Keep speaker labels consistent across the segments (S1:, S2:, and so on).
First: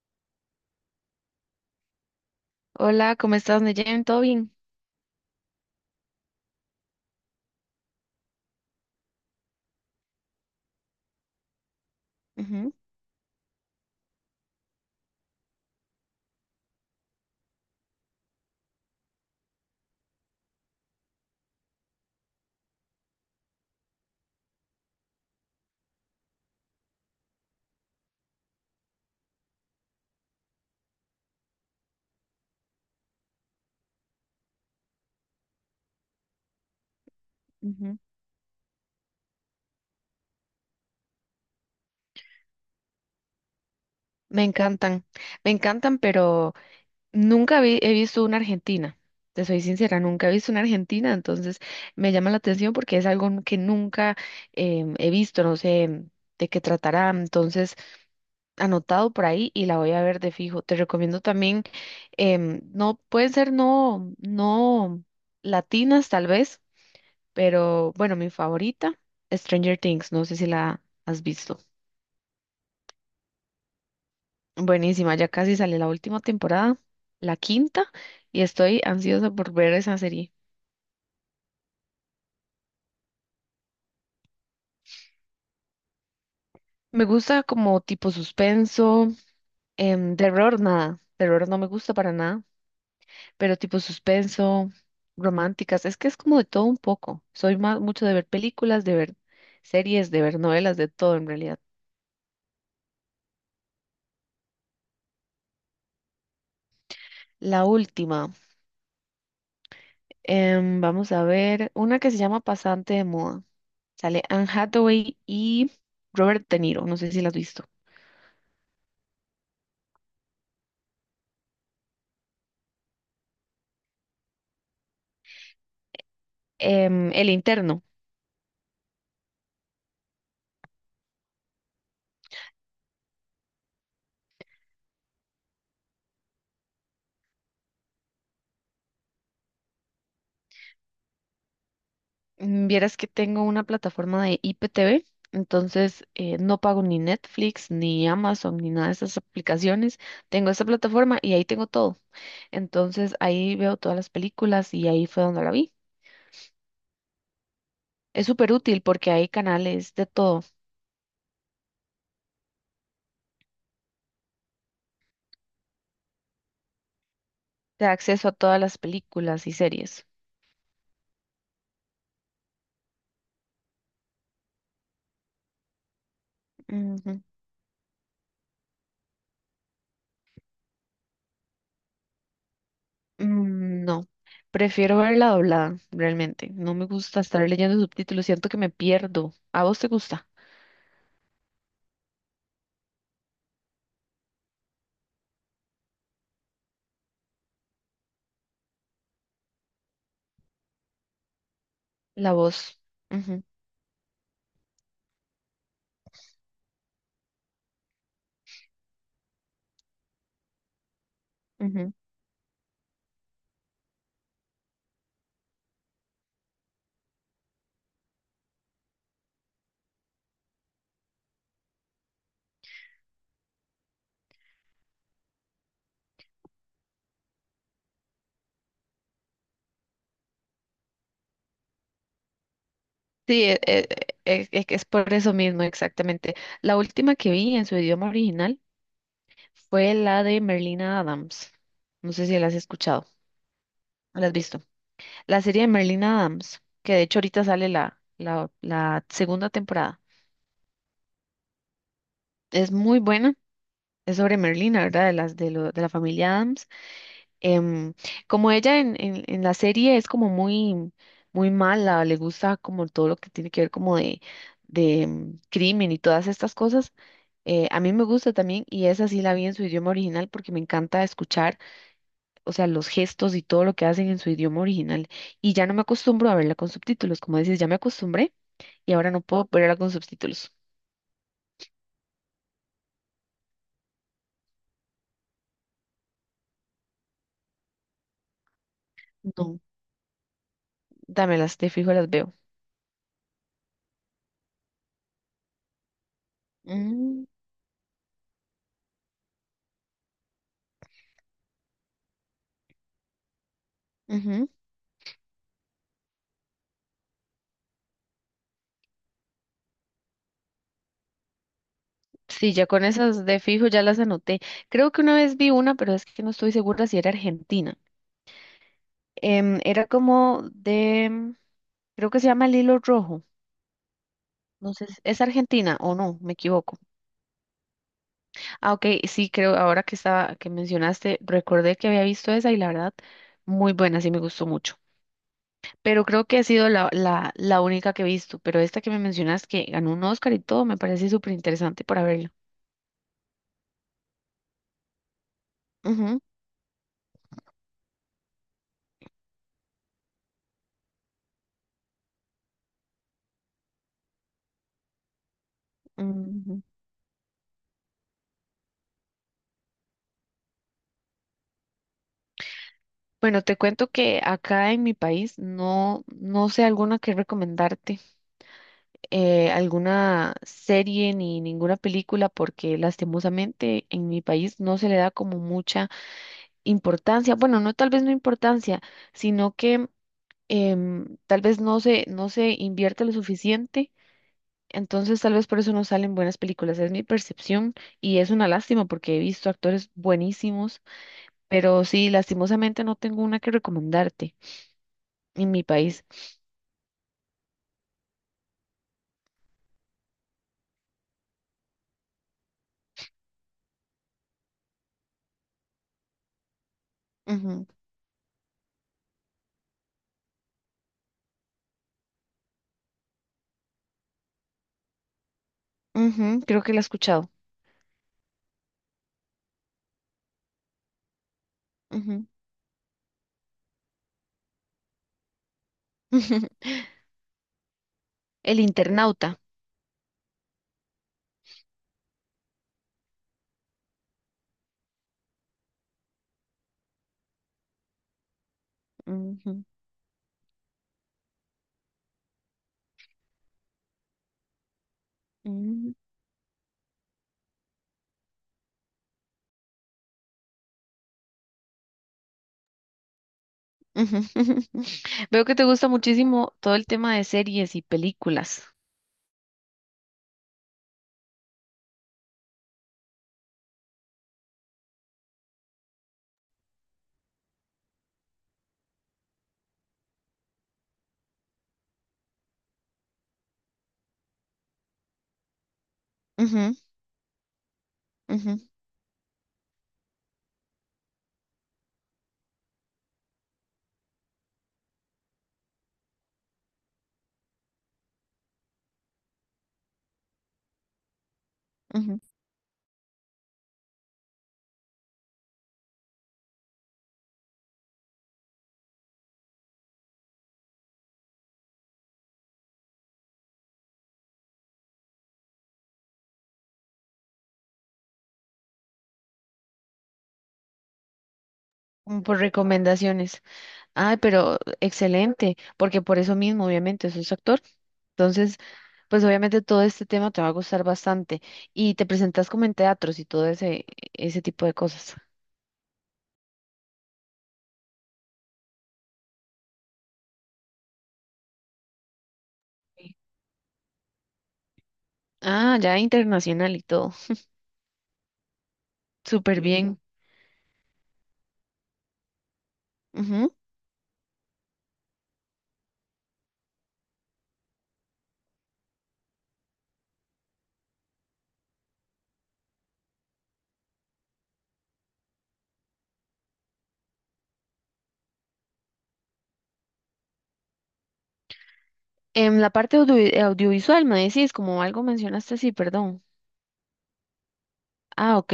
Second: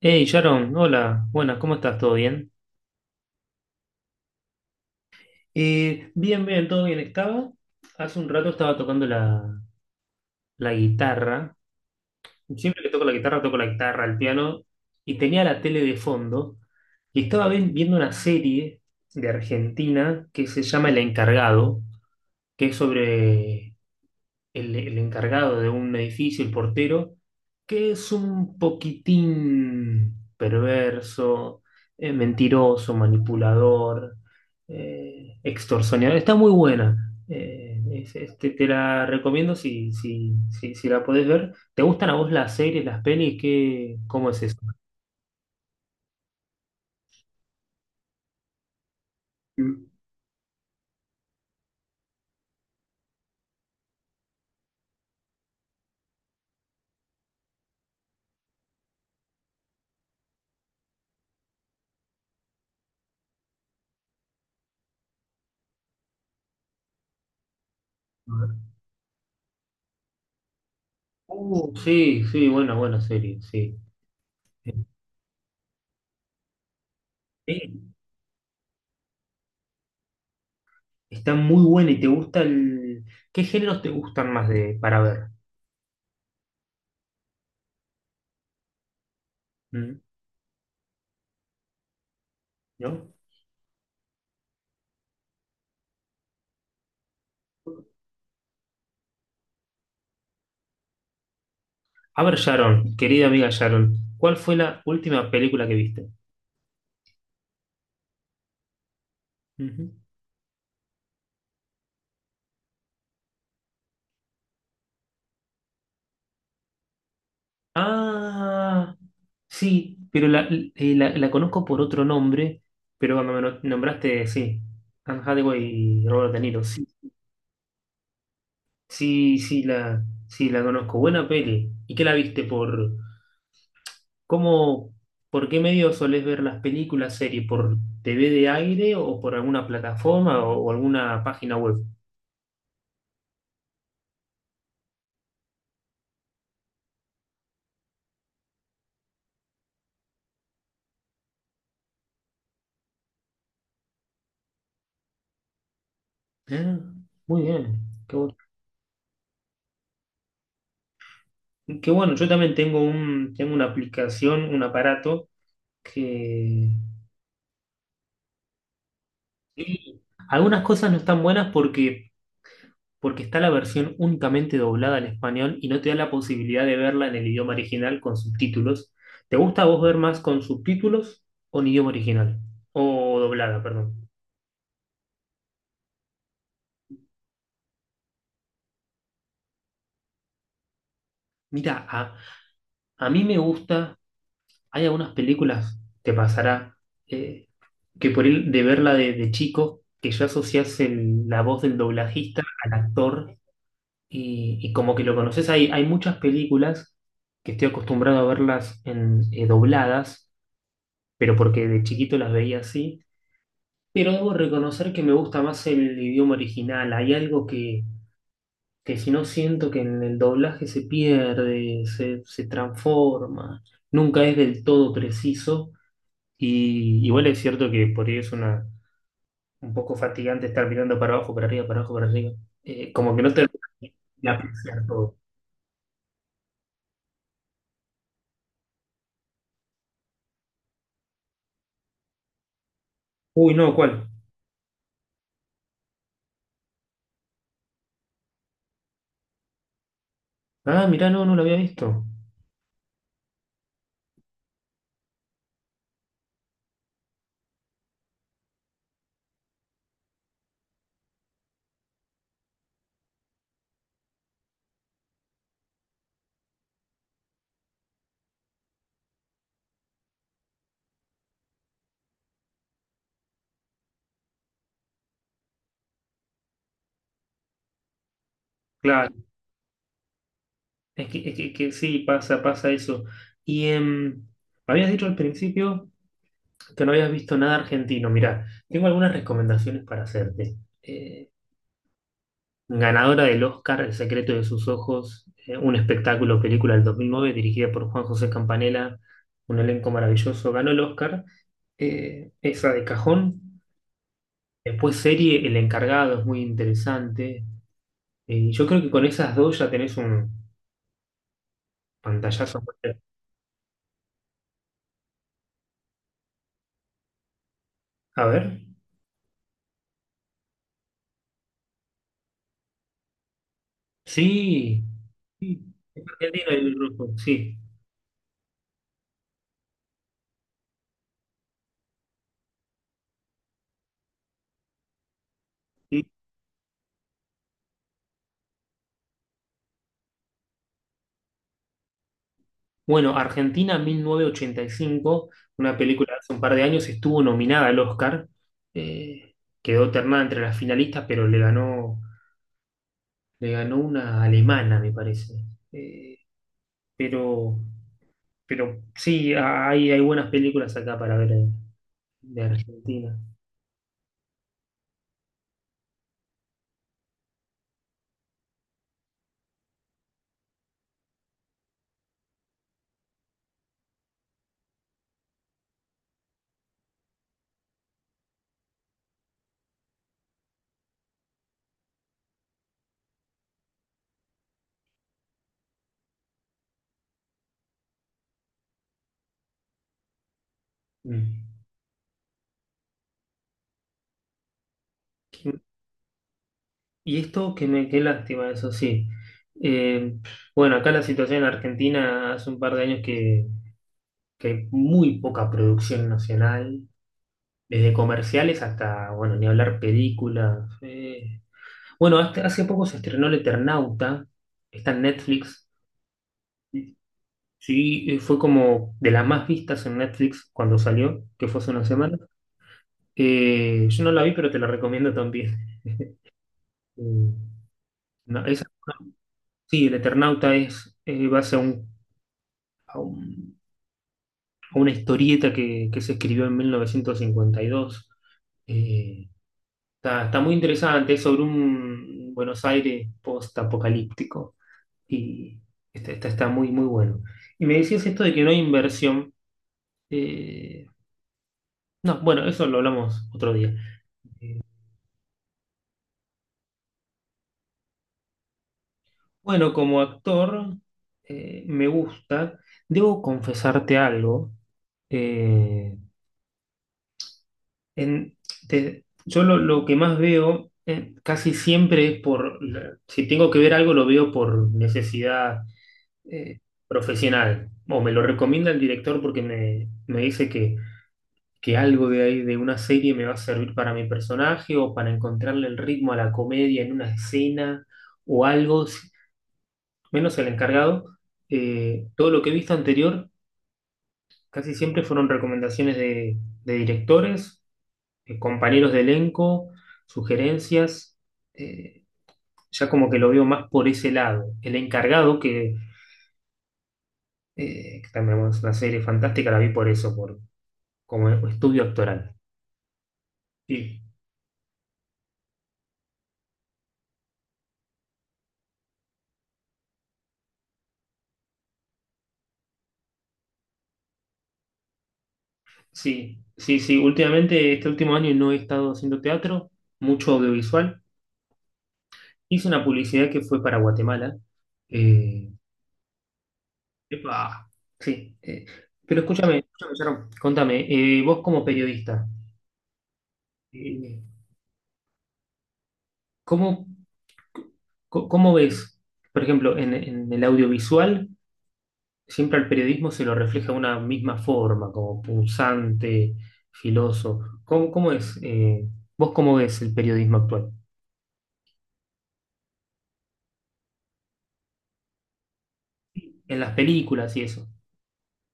S1: Hey Sharon, hola, buenas, ¿cómo estás? ¿Todo bien?
S2: Hola, ¿cómo estás, Neyen? ¿Todo bien?
S1: Bien, bien, todo bien. Hace un rato estaba tocando la guitarra.
S2: Ujú,
S1: Siempre que toco la guitarra, el piano, y tenía la tele de fondo, y estaba viendo una serie de Argentina que se llama El Encargado, que es sobre el encargado de un edificio, el portero, que es un poquitín perverso, mentiroso, manipulador, extorsionador. Está muy buena.
S2: ujú.
S1: Te la recomiendo si la podés ver. ¿Te gustan a vos las series, las pelis? ¿Qué, cómo es
S2: Me
S1: eso?
S2: encantan, me encantan, pero nunca vi- he visto una Argentina. Te soy
S1: Mm.
S2: sincera, nunca he visto una Argentina, entonces me llama la atención porque es algo que nunca he visto, no sé de qué tratará. Entonces, anotado por ahí y la voy a ver de fijo. Te recomiendo también, no pueden ser no latinas tal vez, pero bueno, mi favorita, Stranger Things, no sé si la has visto.
S1: Sí, sí, buena, buena serie, sí.
S2: Buenísima, ya casi sale la última temporada, la quinta,
S1: Eh,
S2: y estoy ansiosa por ver esa serie.
S1: está muy buena y te gusta el... ¿Qué géneros te gustan más de para ver?
S2: Me gusta como tipo suspenso,
S1: ¿Mm?
S2: terror nada, terror no me gusta para nada,
S1: ¿No?
S2: pero tipo suspenso, románticas, es que es como de todo un poco. Soy más mucho de ver películas, de ver series, de ver novelas, de todo en realidad.
S1: A ver, Sharon, querida amiga Sharon, ¿cuál fue la última película que viste?
S2: La última,
S1: Ujú.
S2: vamos a ver una que se llama Pasante de Moda. Sale Anne Hathaway y Robert De Niro, no sé si la has visto.
S1: Ah, sí, pero la conozco por otro nombre, pero cuando me nombraste, sí, Anne Hathaway y Robert De Niro, sí,
S2: El interno.
S1: sí, sí, sí, la conozco. Buena peli. ¿Y qué la viste cómo, por qué medio solés ver las películas, series? ¿Por TV de aire o por alguna plataforma o alguna página web?
S2: Mm, vieras que tengo una plataforma de IPTV, entonces no pago ni Netflix, ni Amazon, ni nada de esas aplicaciones. Tengo esa plataforma y ahí tengo todo. Entonces ahí veo todas las películas y ahí fue donde la vi.
S1: Ah, muy bien, qué
S2: Es
S1: bueno.
S2: súper útil porque hay canales de todo,
S1: que bueno, yo también tengo tengo una aplicación, un aparato que
S2: de acceso a todas las películas y
S1: y
S2: series.
S1: algunas cosas no están buenas porque, porque está la versión únicamente doblada al español y no te da la posibilidad de verla en
S2: Ujú.
S1: el idioma original con subtítulos. ¿Te gusta a vos ver más con subtítulos o en idioma original? O doblada,
S2: Mm,
S1: perdón.
S2: no, prefiero verla doblada, realmente. No me gusta estar leyendo subtítulos, siento que me pierdo. ¿A vos te gusta?
S1: Mira, a, a mí me gusta, hay algunas películas, te pasará, eh, que por el de verla de chico, que ya asocias la voz del
S2: La
S1: doblajista al
S2: voz.
S1: actor
S2: Ujú,
S1: y como que lo conoces, hay muchas películas que estoy acostumbrado a verlas dobladas, pero porque de
S2: ujú.
S1: chiquito las veía así. Pero debo reconocer que me gusta más el idioma original. Hay algo que si no siento que en el doblaje se pierde, se transforma, nunca es del todo preciso. Y igual es cierto que por ahí es un poco fatigante estar mirando para abajo, para arriba, para abajo, para arriba. Como que no
S2: Sí,
S1: te de
S2: es, que es
S1: apreciar
S2: por
S1: todo.
S2: eso mismo, exactamente. La última que vi en su idioma original fue la de Merlina Adams. No sé si la has escuchado,
S1: Uy, no, ¿cuál?
S2: o la has visto. La serie de Merlina Adams, que de hecho ahorita sale la segunda temporada.
S1: Ah, mirá, no, no lo había visto.
S2: Es muy buena. Es sobre Merlina, ¿verdad? De las de, de la familia Adams. Em, como ella en la serie es como muy, muy mala, le gusta como todo lo que tiene que ver como de crimen y todas estas cosas. A mí me gusta también y esa sí la vi en su idioma original porque me encanta escuchar, o sea, los gestos y todo lo que hacen en su idioma original. Y ya no me acostumbro a verla con subtítulos, como dices, ya me acostumbré y ahora
S1: Claro,
S2: no puedo verla con subtítulos.
S1: es que, es que sí, pasa, pasa eso. Y habías dicho al principio que no habías visto nada argentino. Mirá, tengo algunas
S2: No,
S1: recomendaciones para hacerte. Eh,
S2: dámelas, de fijo las veo.
S1: ganadora del Oscar, El secreto de sus ojos, un espectáculo, película del dos mil
S2: Mm,
S1: nueve, dirigida por Juan José Campanella, un elenco maravilloso, ganó el Oscar. Esa de cajón.
S2: ujú.
S1: Después serie El encargado, es muy interesante. Y yo creo que con esas dos ya tenés un
S2: Sí,
S1: pantallazo.
S2: ya con esas de fijo ya las anoté. Creo que una vez vi una, pero es que no estoy segura si era Argentina.
S1: A ver.
S2: Era como de, creo que se llama El Hilo Rojo. No
S1: Sí.
S2: sé, ¿es
S1: Sí.
S2: Argentina o
S1: Es
S2: no? Me
S1: Argentino el
S2: equivoco.
S1: rojo, sí.
S2: Ah, ok, sí, creo, ahora que estaba, que mencionaste, recordé que había visto esa y la verdad, muy buena, sí me gustó mucho. Pero
S1: Sí.
S2: creo que ha sido la única que he visto, pero esta que me mencionas que ganó un Oscar y todo, me parece súper interesante para verla.
S1: Bueno, Argentina 1985, una película de
S2: Ujú,
S1: hace un par de años, estuvo nominada al Oscar. Eh, quedó ternada entre las finalistas, pero le ganó una alemana, me parece. Eh,
S2: ujú.
S1: pero, pero sí, hay buenas películas acá para ver de Argentina.
S2: Bueno, te cuento que acá en mi país no sé alguna que recomendarte, alguna serie ni ninguna película, porque lastimosamente en mi país no se le da como mucha importancia, bueno, no tal vez no importancia, sino que tal vez no se invierte lo suficiente, entonces tal vez por eso no salen buenas películas, es mi percepción y es una lástima porque he visto actores buenísimos,
S1: Mm.
S2: pero sí, lastimosamente no tengo una que recomendarte en mi país.
S1: Y esto que me, qué lástima, eso sí. Eh, bueno, acá la situación en Argentina hace un par de años que hay muy poca producción nacional,
S2: Ujú,
S1: desde comerciales hasta, bueno, ni hablar películas. Eh. Bueno, hace poco se estrenó El Eternauta, está en Netflix.
S2: ujú, creo que la he escuchado.
S1: Sí, fue como de las más vistas en Netflix cuando salió, que fue hace una semana.
S2: Ujú.
S1: Yo no la vi, pero te la recomiendo también.
S2: ujú.
S1: Eh, no,
S2: El
S1: esa-
S2: internauta.
S1: sí, El Eternauta es, va a ser un- a una historieta que se escribió en 1952. Eh,
S2: Ujú,
S1: está, está muy interesante, es sobre un Buenos Aires post-apocalíptico y
S2: ujú,
S1: está, está, está muy, muy bueno. Y me decías esto de que no hay inversión. Eh, no, bueno, eso lo hablamos otro día.
S2: ujú. Veo que te gusta muchísimo todo el tema de series y películas.
S1: Bueno, como actor, me gusta. Debo confesarte algo. Eh, en- yo lo que más veo casi siempre es si tengo que ver algo, lo veo por necesidad eh,
S2: Ujú,
S1: profesional. O me lo
S2: ujú.
S1: recomienda el director porque me dice que algo de ahí, de una serie, me va a servir para mi personaje o para encontrarle el ritmo a la comedia en una escena o algo, si- menos el encargado. Eh,
S2: Ujú,
S1: todo lo que he visto anterior casi siempre fueron recomendaciones de directores compañeros de elenco, sugerencias, eh, ya como que lo veo más por ese lado. El encargado, que también bueno, es una serie fantástica, la vi por eso, por, como estudio
S2: mm,
S1: actoral.
S2: por recomendaciones.
S1: Sí,
S2: Ay, pero excelente, porque por eso mismo, obviamente, sos actor. Entonces, pues obviamente todo este tema te va a gustar bastante. Y te presentas como en teatros y todo ese, ese tipo de cosas.
S1: sí, sí, sí. Últimamente, este último año no he estado haciendo teatro, mucho audiovisual. Hice una
S2: Sí.
S1: publicidad que fue para Guatemala. Eh,
S2: Ah, ya internacional y todo.
S1: epa, sí. Eh, pero
S2: Súper.
S1: escúchame,
S2: Sí,
S1: escúchame,
S2: bien.
S1: Sharon, contame, vos como periodista,
S2: Ujú.
S1: eh, ¿cómo ¿Cómo ves, por ejemplo, en el audiovisual, siempre al periodismo se lo refleja de una misma forma, como punzante, filoso? ¿Cómo, cómo es? Eh, ¿vos cómo ves el periodismo actual?
S2: En la parte audiovisual, me decís, como algo mencionaste, sí, perdón.
S1: En las películas y eso.
S2: Ah, ok.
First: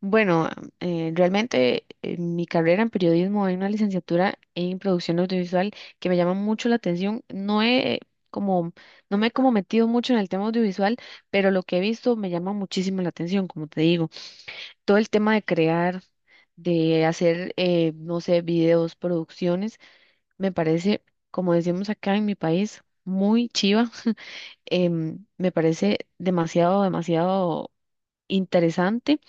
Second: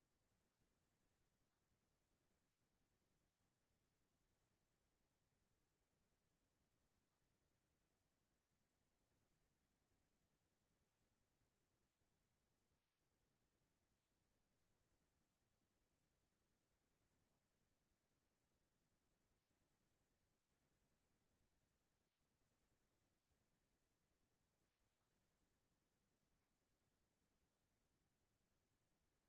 S2: Bueno, realmente mi carrera en periodismo hay una licenciatura en producción audiovisual que me llama mucho la atención. No he como, no me he como metido mucho en el tema audiovisual, pero lo que he visto me llama muchísimo la atención, como te digo. Todo el tema de crear, de hacer, no sé, videos, producciones, me parece, como decimos acá en mi país, muy chiva. Me parece demasiado, demasiado interesante,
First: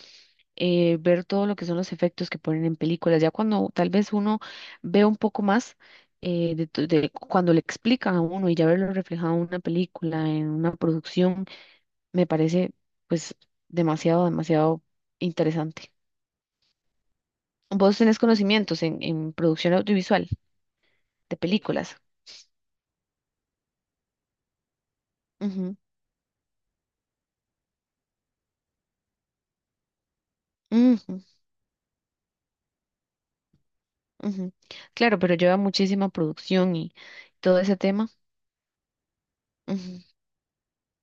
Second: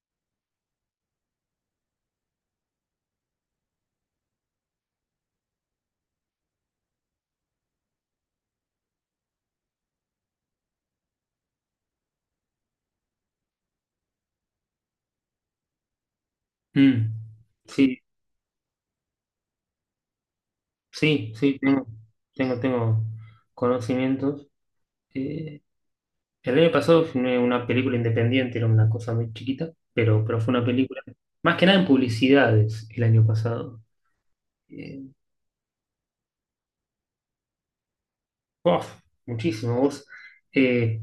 S2: ver todo lo que son los efectos que ponen en películas. Ya cuando tal vez uno ve un poco más, de, de cuando le explican a uno y ya verlo reflejado en una película, en una producción, me parece pues demasiado, demasiado interesante.
S1: Mm,
S2: ¿Vos
S1: sí,
S2: tenés conocimientos en producción audiovisual
S1: sí,
S2: de
S1: sí, tengo,
S2: películas?
S1: tengo, tengo conocimientos. Eh,
S2: Ujú,
S1: el año pasado filmé una película independiente, era una cosa muy chiquita, pero fue una película,
S2: ujú,
S1: más que nada en publicidades el año pasado.
S2: ujú.
S1: Eh,
S2: Claro, pero lleva muchísima producción y todo ese tema.
S1: Uf, muchísimo.
S2: Ujú,
S1: Vos eh,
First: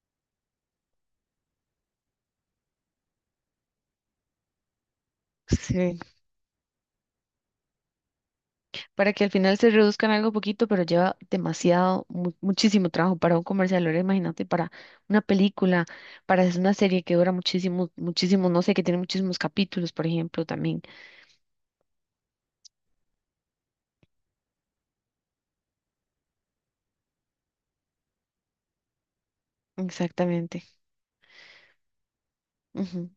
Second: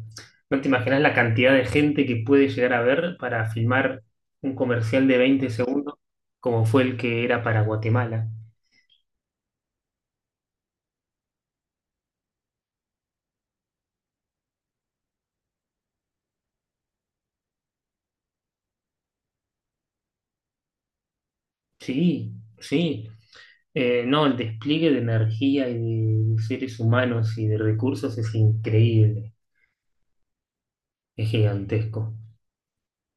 S1: no te imaginas la cantidad de gente que puede llegar a ver para filmar un comercial de 20 segundos
S2: sí,
S1: como fue el que era para Guatemala.
S2: para que al final se reduzcan algo poquito, pero lleva demasiado, muchísimo trabajo para un comercial. Ahora imagínate para una película, para hacer una serie que dura muchísimo, muchísimo, no sé, que tiene muchísimos capítulos, por ejemplo, también.
S1: Sí, sí. No, el despliegue de energía y de seres humanos y de recursos es increíble,
S2: Exactamente.
S1: es gigantesco.
S2: Ujú.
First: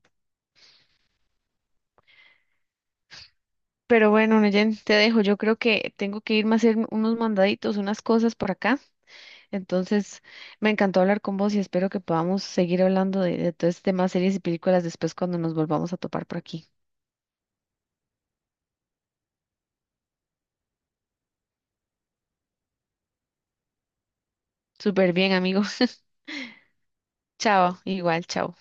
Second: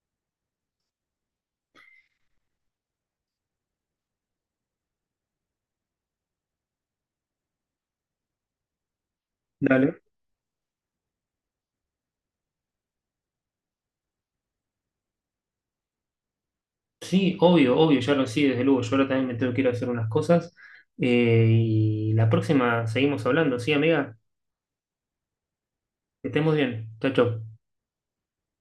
S2: Pero bueno, Neyen, te dejo. Yo creo que tengo que irme a hacer unos mandaditos, unas cosas por acá.
S1: Dale.
S2: Entonces, me encantó hablar con vos y espero que podamos seguir hablando de todo este tema, series y películas después cuando nos volvamos a topar por aquí.
S1: Sí, obvio, obvio, ya lo sí, desde luego. Yo ahora también me tengo que ir a hacer unas cosas. Y la próxima seguimos hablando, ¿sí, amiga?
S2: Súper bien, amigo.
S1: Que estemos bien. Chao, chao.
S2: Chao, igual, chao.